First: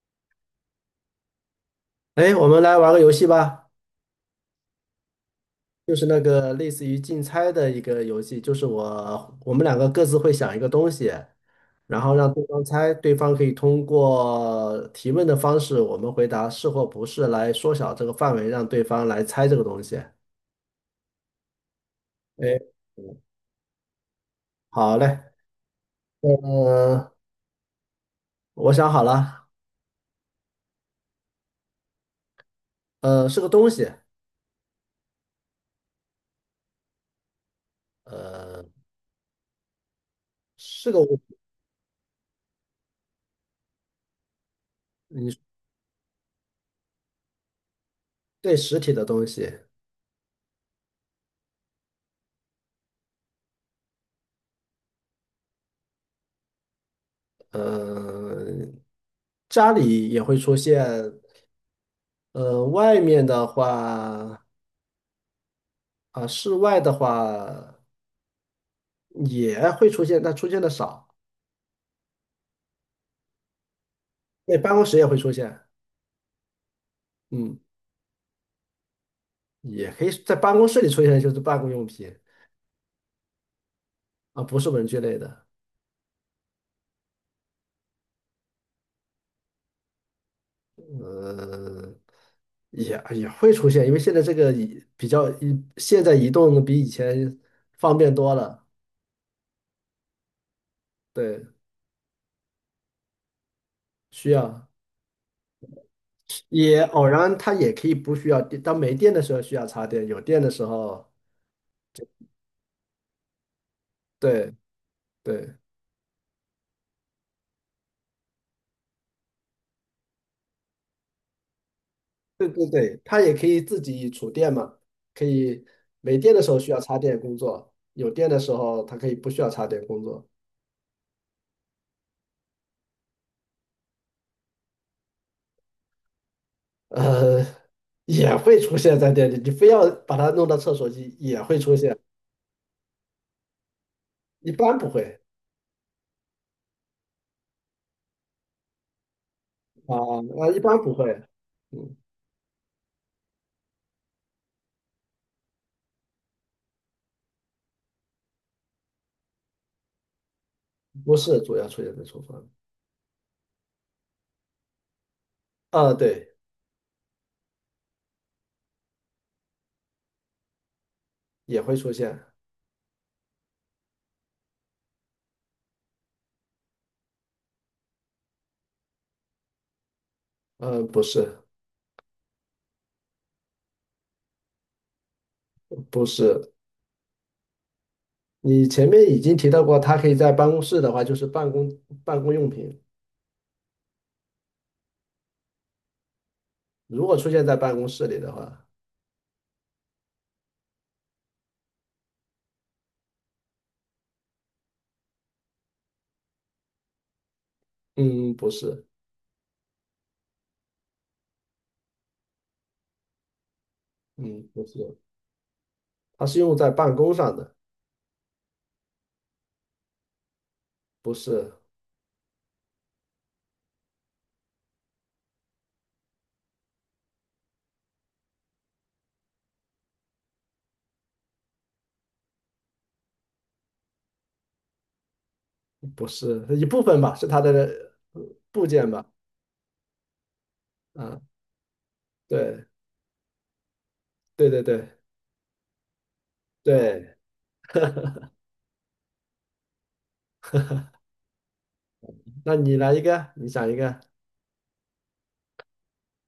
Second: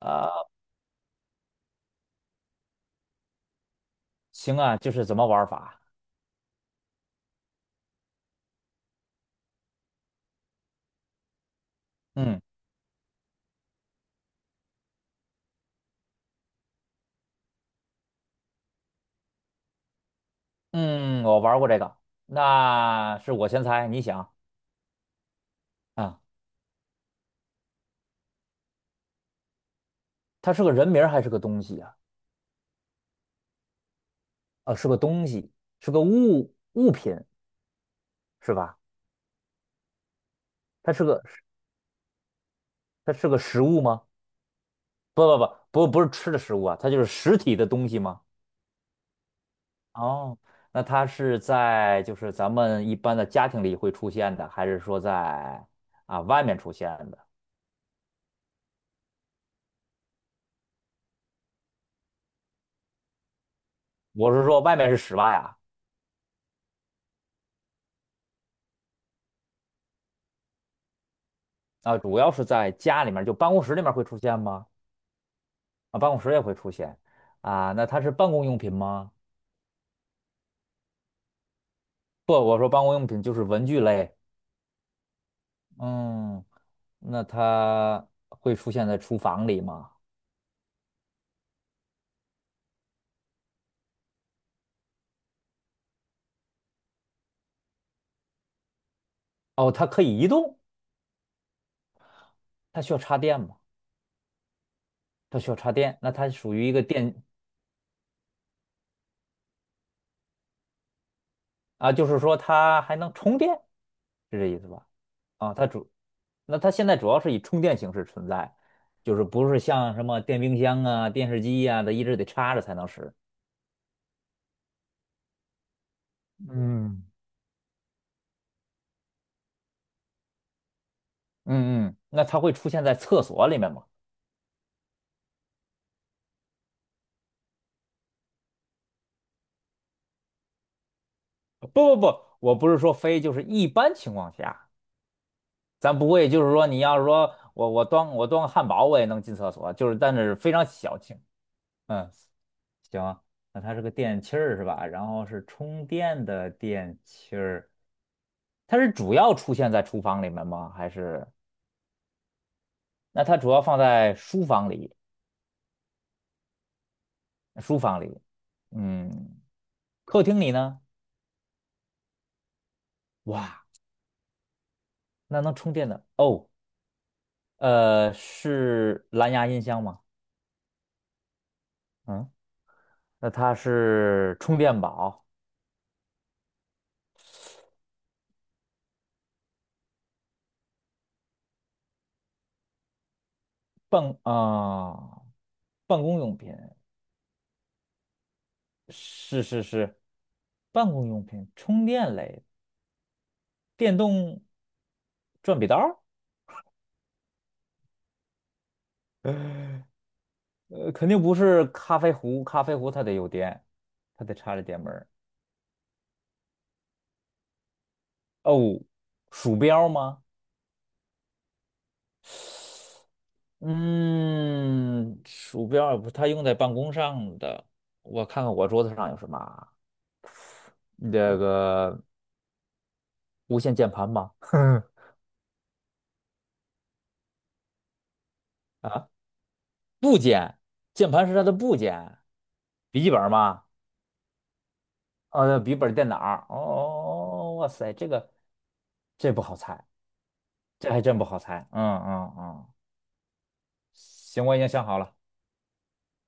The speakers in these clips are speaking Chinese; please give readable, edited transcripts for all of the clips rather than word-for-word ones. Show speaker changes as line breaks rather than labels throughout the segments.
呃，
哎，我们来玩个游戏吧，
行啊，就是怎么玩法？
就是那个类似于竞猜的一个游戏，就是我们两个各自会想一个东西，然后让
嗯
对方猜，对方可以通过提问的方式，我们回答是或不是，来缩小这个范围，让对方来猜这个东西。
嗯，我玩过这个，
哎，
那是我先猜，你想
好嘞，
啊，
呃，我想好了，
它是个人名儿还是个东西啊？
是个东西，
啊，是个东西，是个物品是
呃，
吧？
是
它
个
是
物，
个它是个食物吗？不
你
不不不是吃的食物啊，它就是实体的东西吗？
对实体的东西，
哦，那它是在就是咱们一般的家庭里会出现的，还是说在啊外面出现的？
呃，家里也会出现，外面的
我
话
是说外面是室外啊，
啊，室外的话也会出现，但出现的少。
啊，主要是在家里面，就办公室里面会出现
对，
吗？
办公室也会出现，
啊，办公室也会出现
嗯，
啊。那它是办公用品吗？
也可以在办公室里出现，就是办公用品
不，我说办公用品就是文具类。
啊，不是文具类的，
嗯，那它会出现在厨房里吗？
呃，也会出现，因为现在这个移比较移，现在移动比以前方便多了，
哦，它可以移动，
对，
它需要插电吗？
需要
它需要插电，那它属于一
也
个
偶
电
然它也可以不需要电，当没电的时候需要插电，有电的时候，
啊，就是说它还能充电，是这
对
意思吧？啊，
对。
它主，那它现在主要是以充电形式存在，就是不是像什么电冰箱啊、电视机呀、它一直得
对
插着
对
才能
对，
使。
它也可以自己储电嘛，可以没电的时候需要插
嗯，
电工作，有电的时候它可以不需要插电工作。
嗯嗯，那它会出现在厕所里面吗？
呃，也会出现在店里，你非要把它弄到厕所去，也会
不
出
不
现，
不，我不是说非，就是一般情况
一
下，
般不会
咱不会就是说你要是说我端个汉堡我也能进厕所，就
啊
是但是
啊，
非
一
常
般不
小
会，
气。
嗯，
嗯，行，那它是个电器儿是吧？然后是充电的电器儿，它是主要出现在厨房里面吗？还
不
是
是主要出现在厨房，
那它主要放在书房里？
啊，对，
书房里，嗯，客厅里呢？
也会出现，
哇，那能充电的哦，是蓝牙音箱吗？
呃，不是
嗯。那它是充电宝，
不是，你前面已经提到过，它可以在办公室的话，就是办公用品，
办啊、办公用品，
如果出现在办公室里的话，
是是是，办公用品，充电类，电动转笔刀 儿，
嗯，不是。
肯定不是咖啡壶，咖啡壶它得有电，它得
嗯，
插着
不
电门
是，
儿。
它是用在办公上的，
哦，鼠标吗？
不是，
嗯，鼠标也不是它用在办公上的，我看看我桌子上有什么啊？这个无线键盘吗？
不是一部分吧，是它的部件吧？
啊，部件，键
啊，
盘是它的部件，
对，
笔记本吗？
对对对
笔记本电脑儿。
对，
哦，哇塞，这不好猜，这还真不好猜。嗯嗯
那
嗯，
你来一个，你想一个，
行，我已经想好了，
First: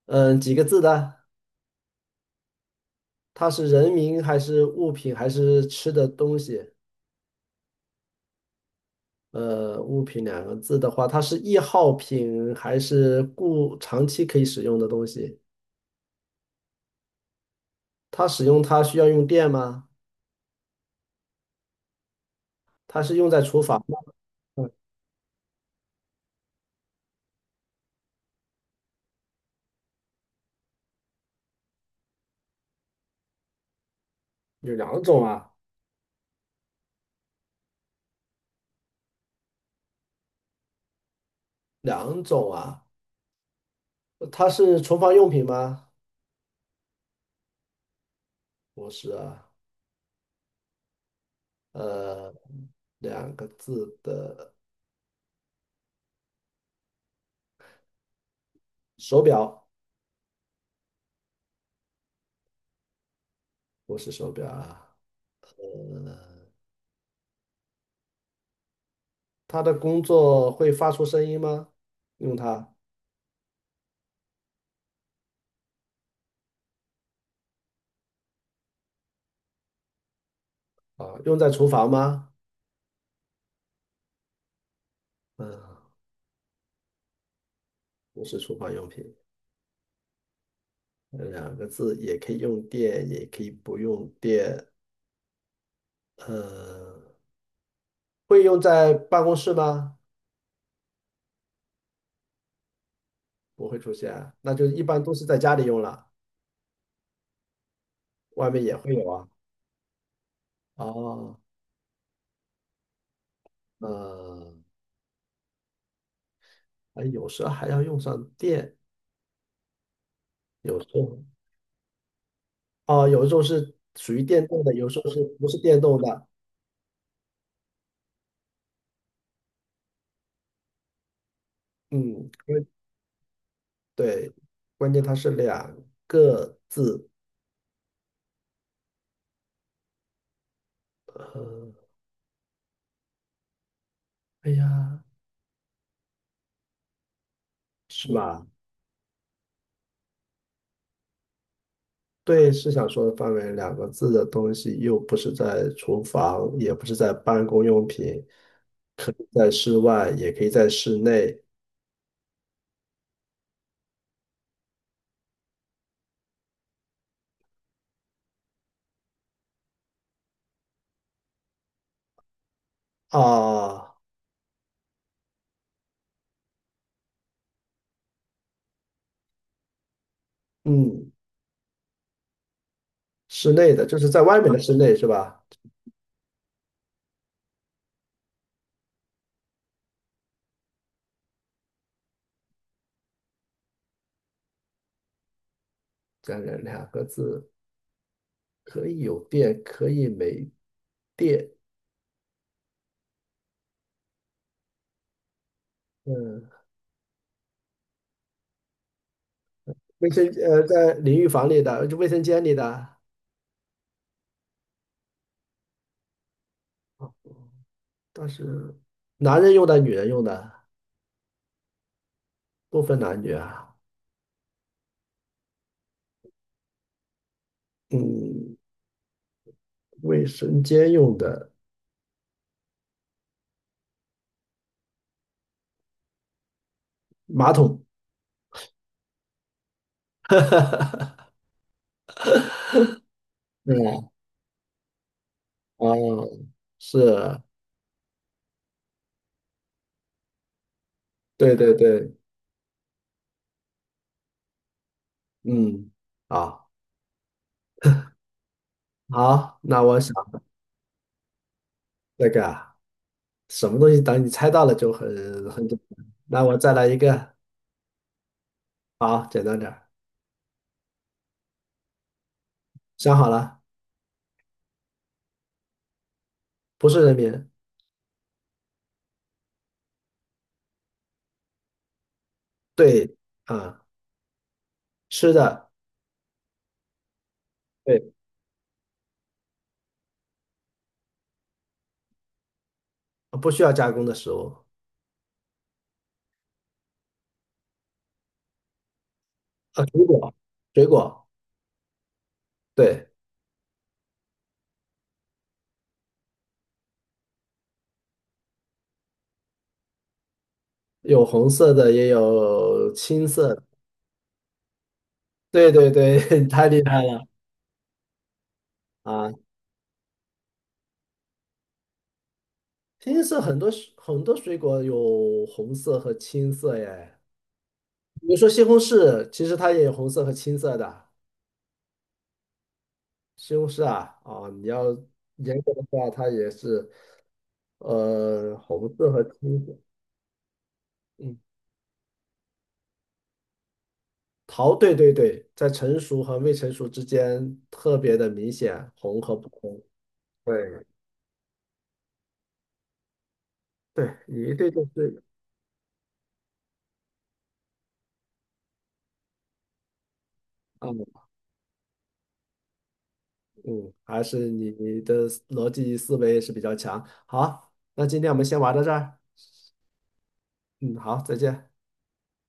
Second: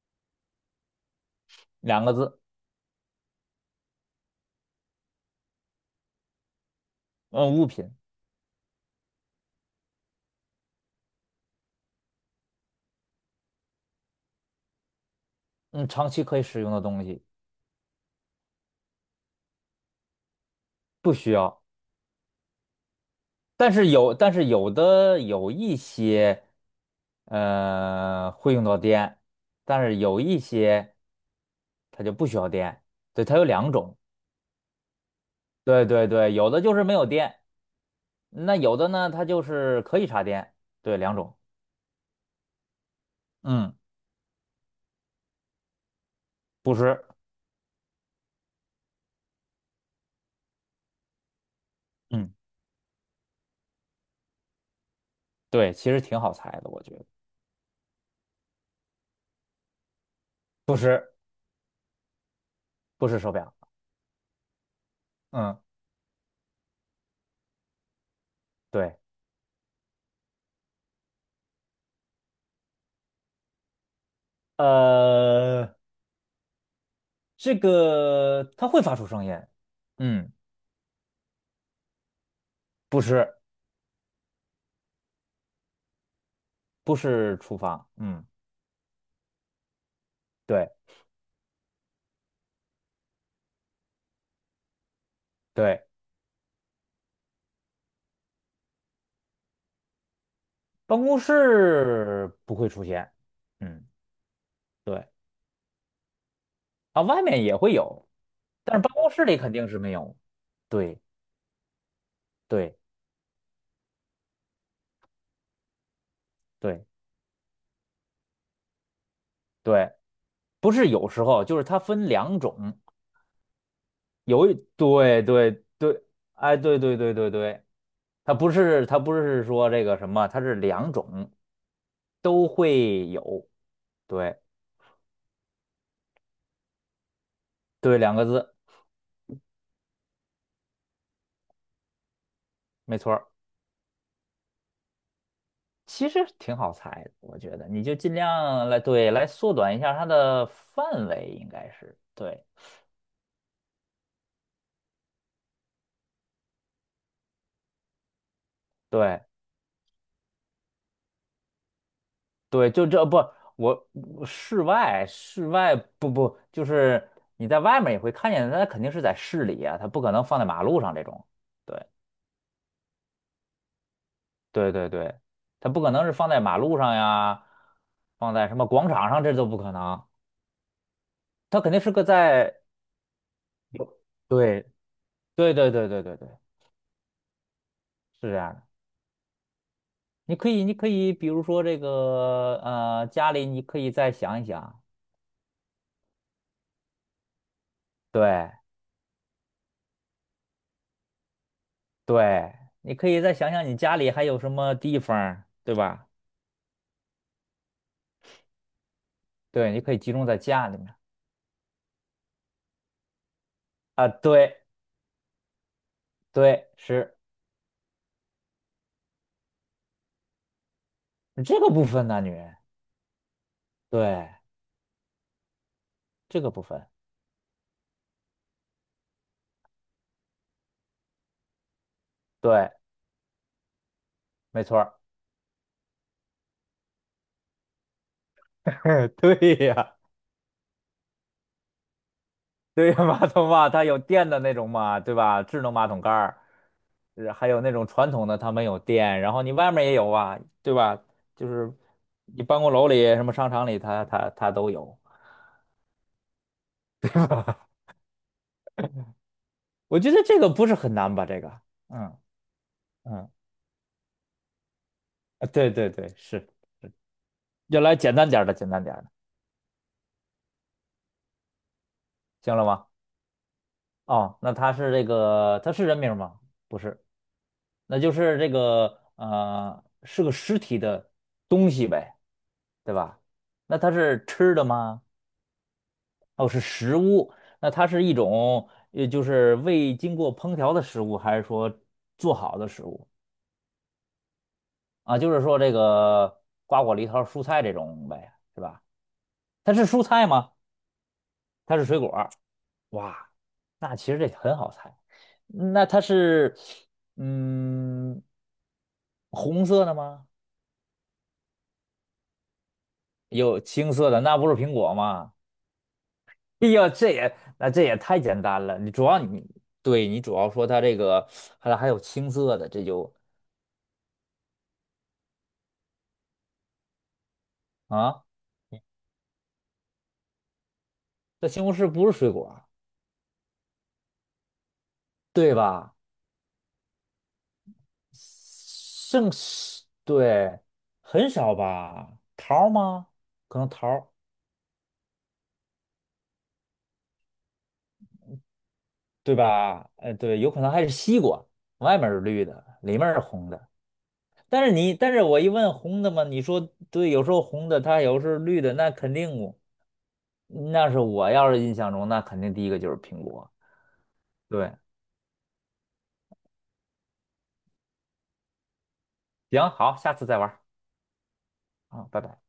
嗯，几个字的？
两个字，
它是人名还是物品还是吃的东西？
嗯，物品，
呃，物品两个字的话，它是易耗品还是固长期可以使用的东西？
嗯，长期可以使用的东西，
它使用它需要用电吗？
不需要。
它是用在厨
但
房
是
吗？
有，但是
嗯，
有的有一些，会用到电，但是有一些它就不需要电。对，它有两种。
有两种啊，
对对对，有的就是没有电。那有的呢，它就是可以插电，对，两种，
两种啊。
嗯
它是厨房用品吗？
不是，
不是啊，呃，
嗯
两个字的
对，其实挺好猜的，我觉得
手表，
不是，不是手表，
不是手表啊。
嗯对，
它的工作会发出声音吗？用它
呃，这个它会发出声音，嗯，
啊，用在厨房吗？
不是，
嗯，
不是厨房，
不
嗯，
是厨房用品，
对
两个字也可以用电，也可以不用电。
对，
呃，会用在办公室吗？
办公室不会出现，
不会
嗯，
出现啊，那就一般
对
都是在家里用了，
啊，外面也会有，
外面也
但是
会
办
有
公室
啊。
里肯定是没有，对
哦，
对
呃，
对
哎，有时候还要用上电。
对，不
有
是
时
有
候
时候，就是它分两种，
哦，有时候是属于电
有一
动的，有时候是
对
不是
对
电动
对，
的？
哎，对对对对对，它不是说这个什么，它是两种
嗯，
都
因为
会有，
对，
对
关键它是两个字。
对，两个字，
呃，
没错儿
哎呀，
其实挺好猜的，我觉得你就
是
尽
吧？
量来对来缩短一下它的范围，应该是对
对，是想说的范围，两个字的东西又不是在厨房，也不是在办公用品，可
对
以在室外，也可以在室内
对，就这不我室外不不就是你在外面也会看见，它肯定是在市里啊，它不可能放在马路上这种，对
啊。
对对对，它不可能是放在马路上呀，放在什么广场上，这都不可能。
嗯，
它肯定是个在
室 内的就
有，
是在外面的
对
室内是吧？
对对对对对对，是这样的。你可以，比如说这个，家里你可以再想一想，
这人两个字
对
可以有电，可以没电。
对，你可以再想想你家里还有什么地方儿对吧？
嗯，
对，你可以集中在家里
在
面
淋浴房里的，就卫生间里的，
啊，对对，是
但是男人用的，女人用的，
这个部分男女，
不分男女啊。
对这个部分，
嗯，卫生间用的
对，没错儿，
马桶，
对呀。对呀，马桶嘛，它有
嗯，
电的那种嘛，对吧？智能马桶盖
哦，
儿，呃
是，
还有那种传统的，它没有电，然后你外面也有啊，对吧？就
对对
是
对，
你办公楼里、什么商场里，它它都有。
嗯，啊，好，那我
我觉
想
得这个不是很难吧？这个，嗯
那个啊
嗯，
什么东西，等你猜到了就很
啊
很
对
简
对
单。
对，
那
是。
我再来一个，
要来简单点儿的，简单点儿的，
好，简单点儿，
行了吗？
想好了，
哦，那它是这个，它是人名吗？不
不是
是，
人民，
那就是这个是个实体的东西呗，对
对，
吧？那
啊，
它是吃的吗？
吃的，
哦，是食物，那它是
对，
一种，就是未经过烹调的食物，还是说做好的食物
不需要加工的食物，
啊？就是说这个瓜果梨桃蔬菜这种呗，是吧？它
啊，
是蔬
水
菜
果，
吗？
水果。
它是水果儿
对，
哇，那其实这很好猜。嗯那它是，嗯，红色的吗？
有红色的，也有青色
有
的。
青色的，那不是苹果吗？
对对 对，太
哎
厉
呀，
害
这
了
也那这也太简单了。你主要
啊！
你对你主要说它这个，还有青色的，这就
青色很多水很多水果有红色和青色耶，
啊。
比如说西红柿，其实它也有红色和青色的。
这西红柿不是水果儿，
西红柿啊，啊，你要
对
严格的
吧？
话，它也是红色和
剩
青色。
是，对，很
嗯，
少吧？桃儿吗？可能桃儿，
桃，对对对，在成熟和未成熟之间特别的明显，红
对
和不红。
吧？哎，对，有可能还
对
是西瓜，外面是绿的，里面是红的。
对，你对这
但
个
是我一问红的嘛，你说对，有时候红的，它有时候绿的，那肯定我
啊。
那
嗯
是我要是印象中，那肯定第一个就是苹果。
嗯，还是你
对，
的逻辑思维是比较强。好，那今天我们先玩到这儿。
行，好，下次再玩儿
嗯，好，再见。
啊，拜拜。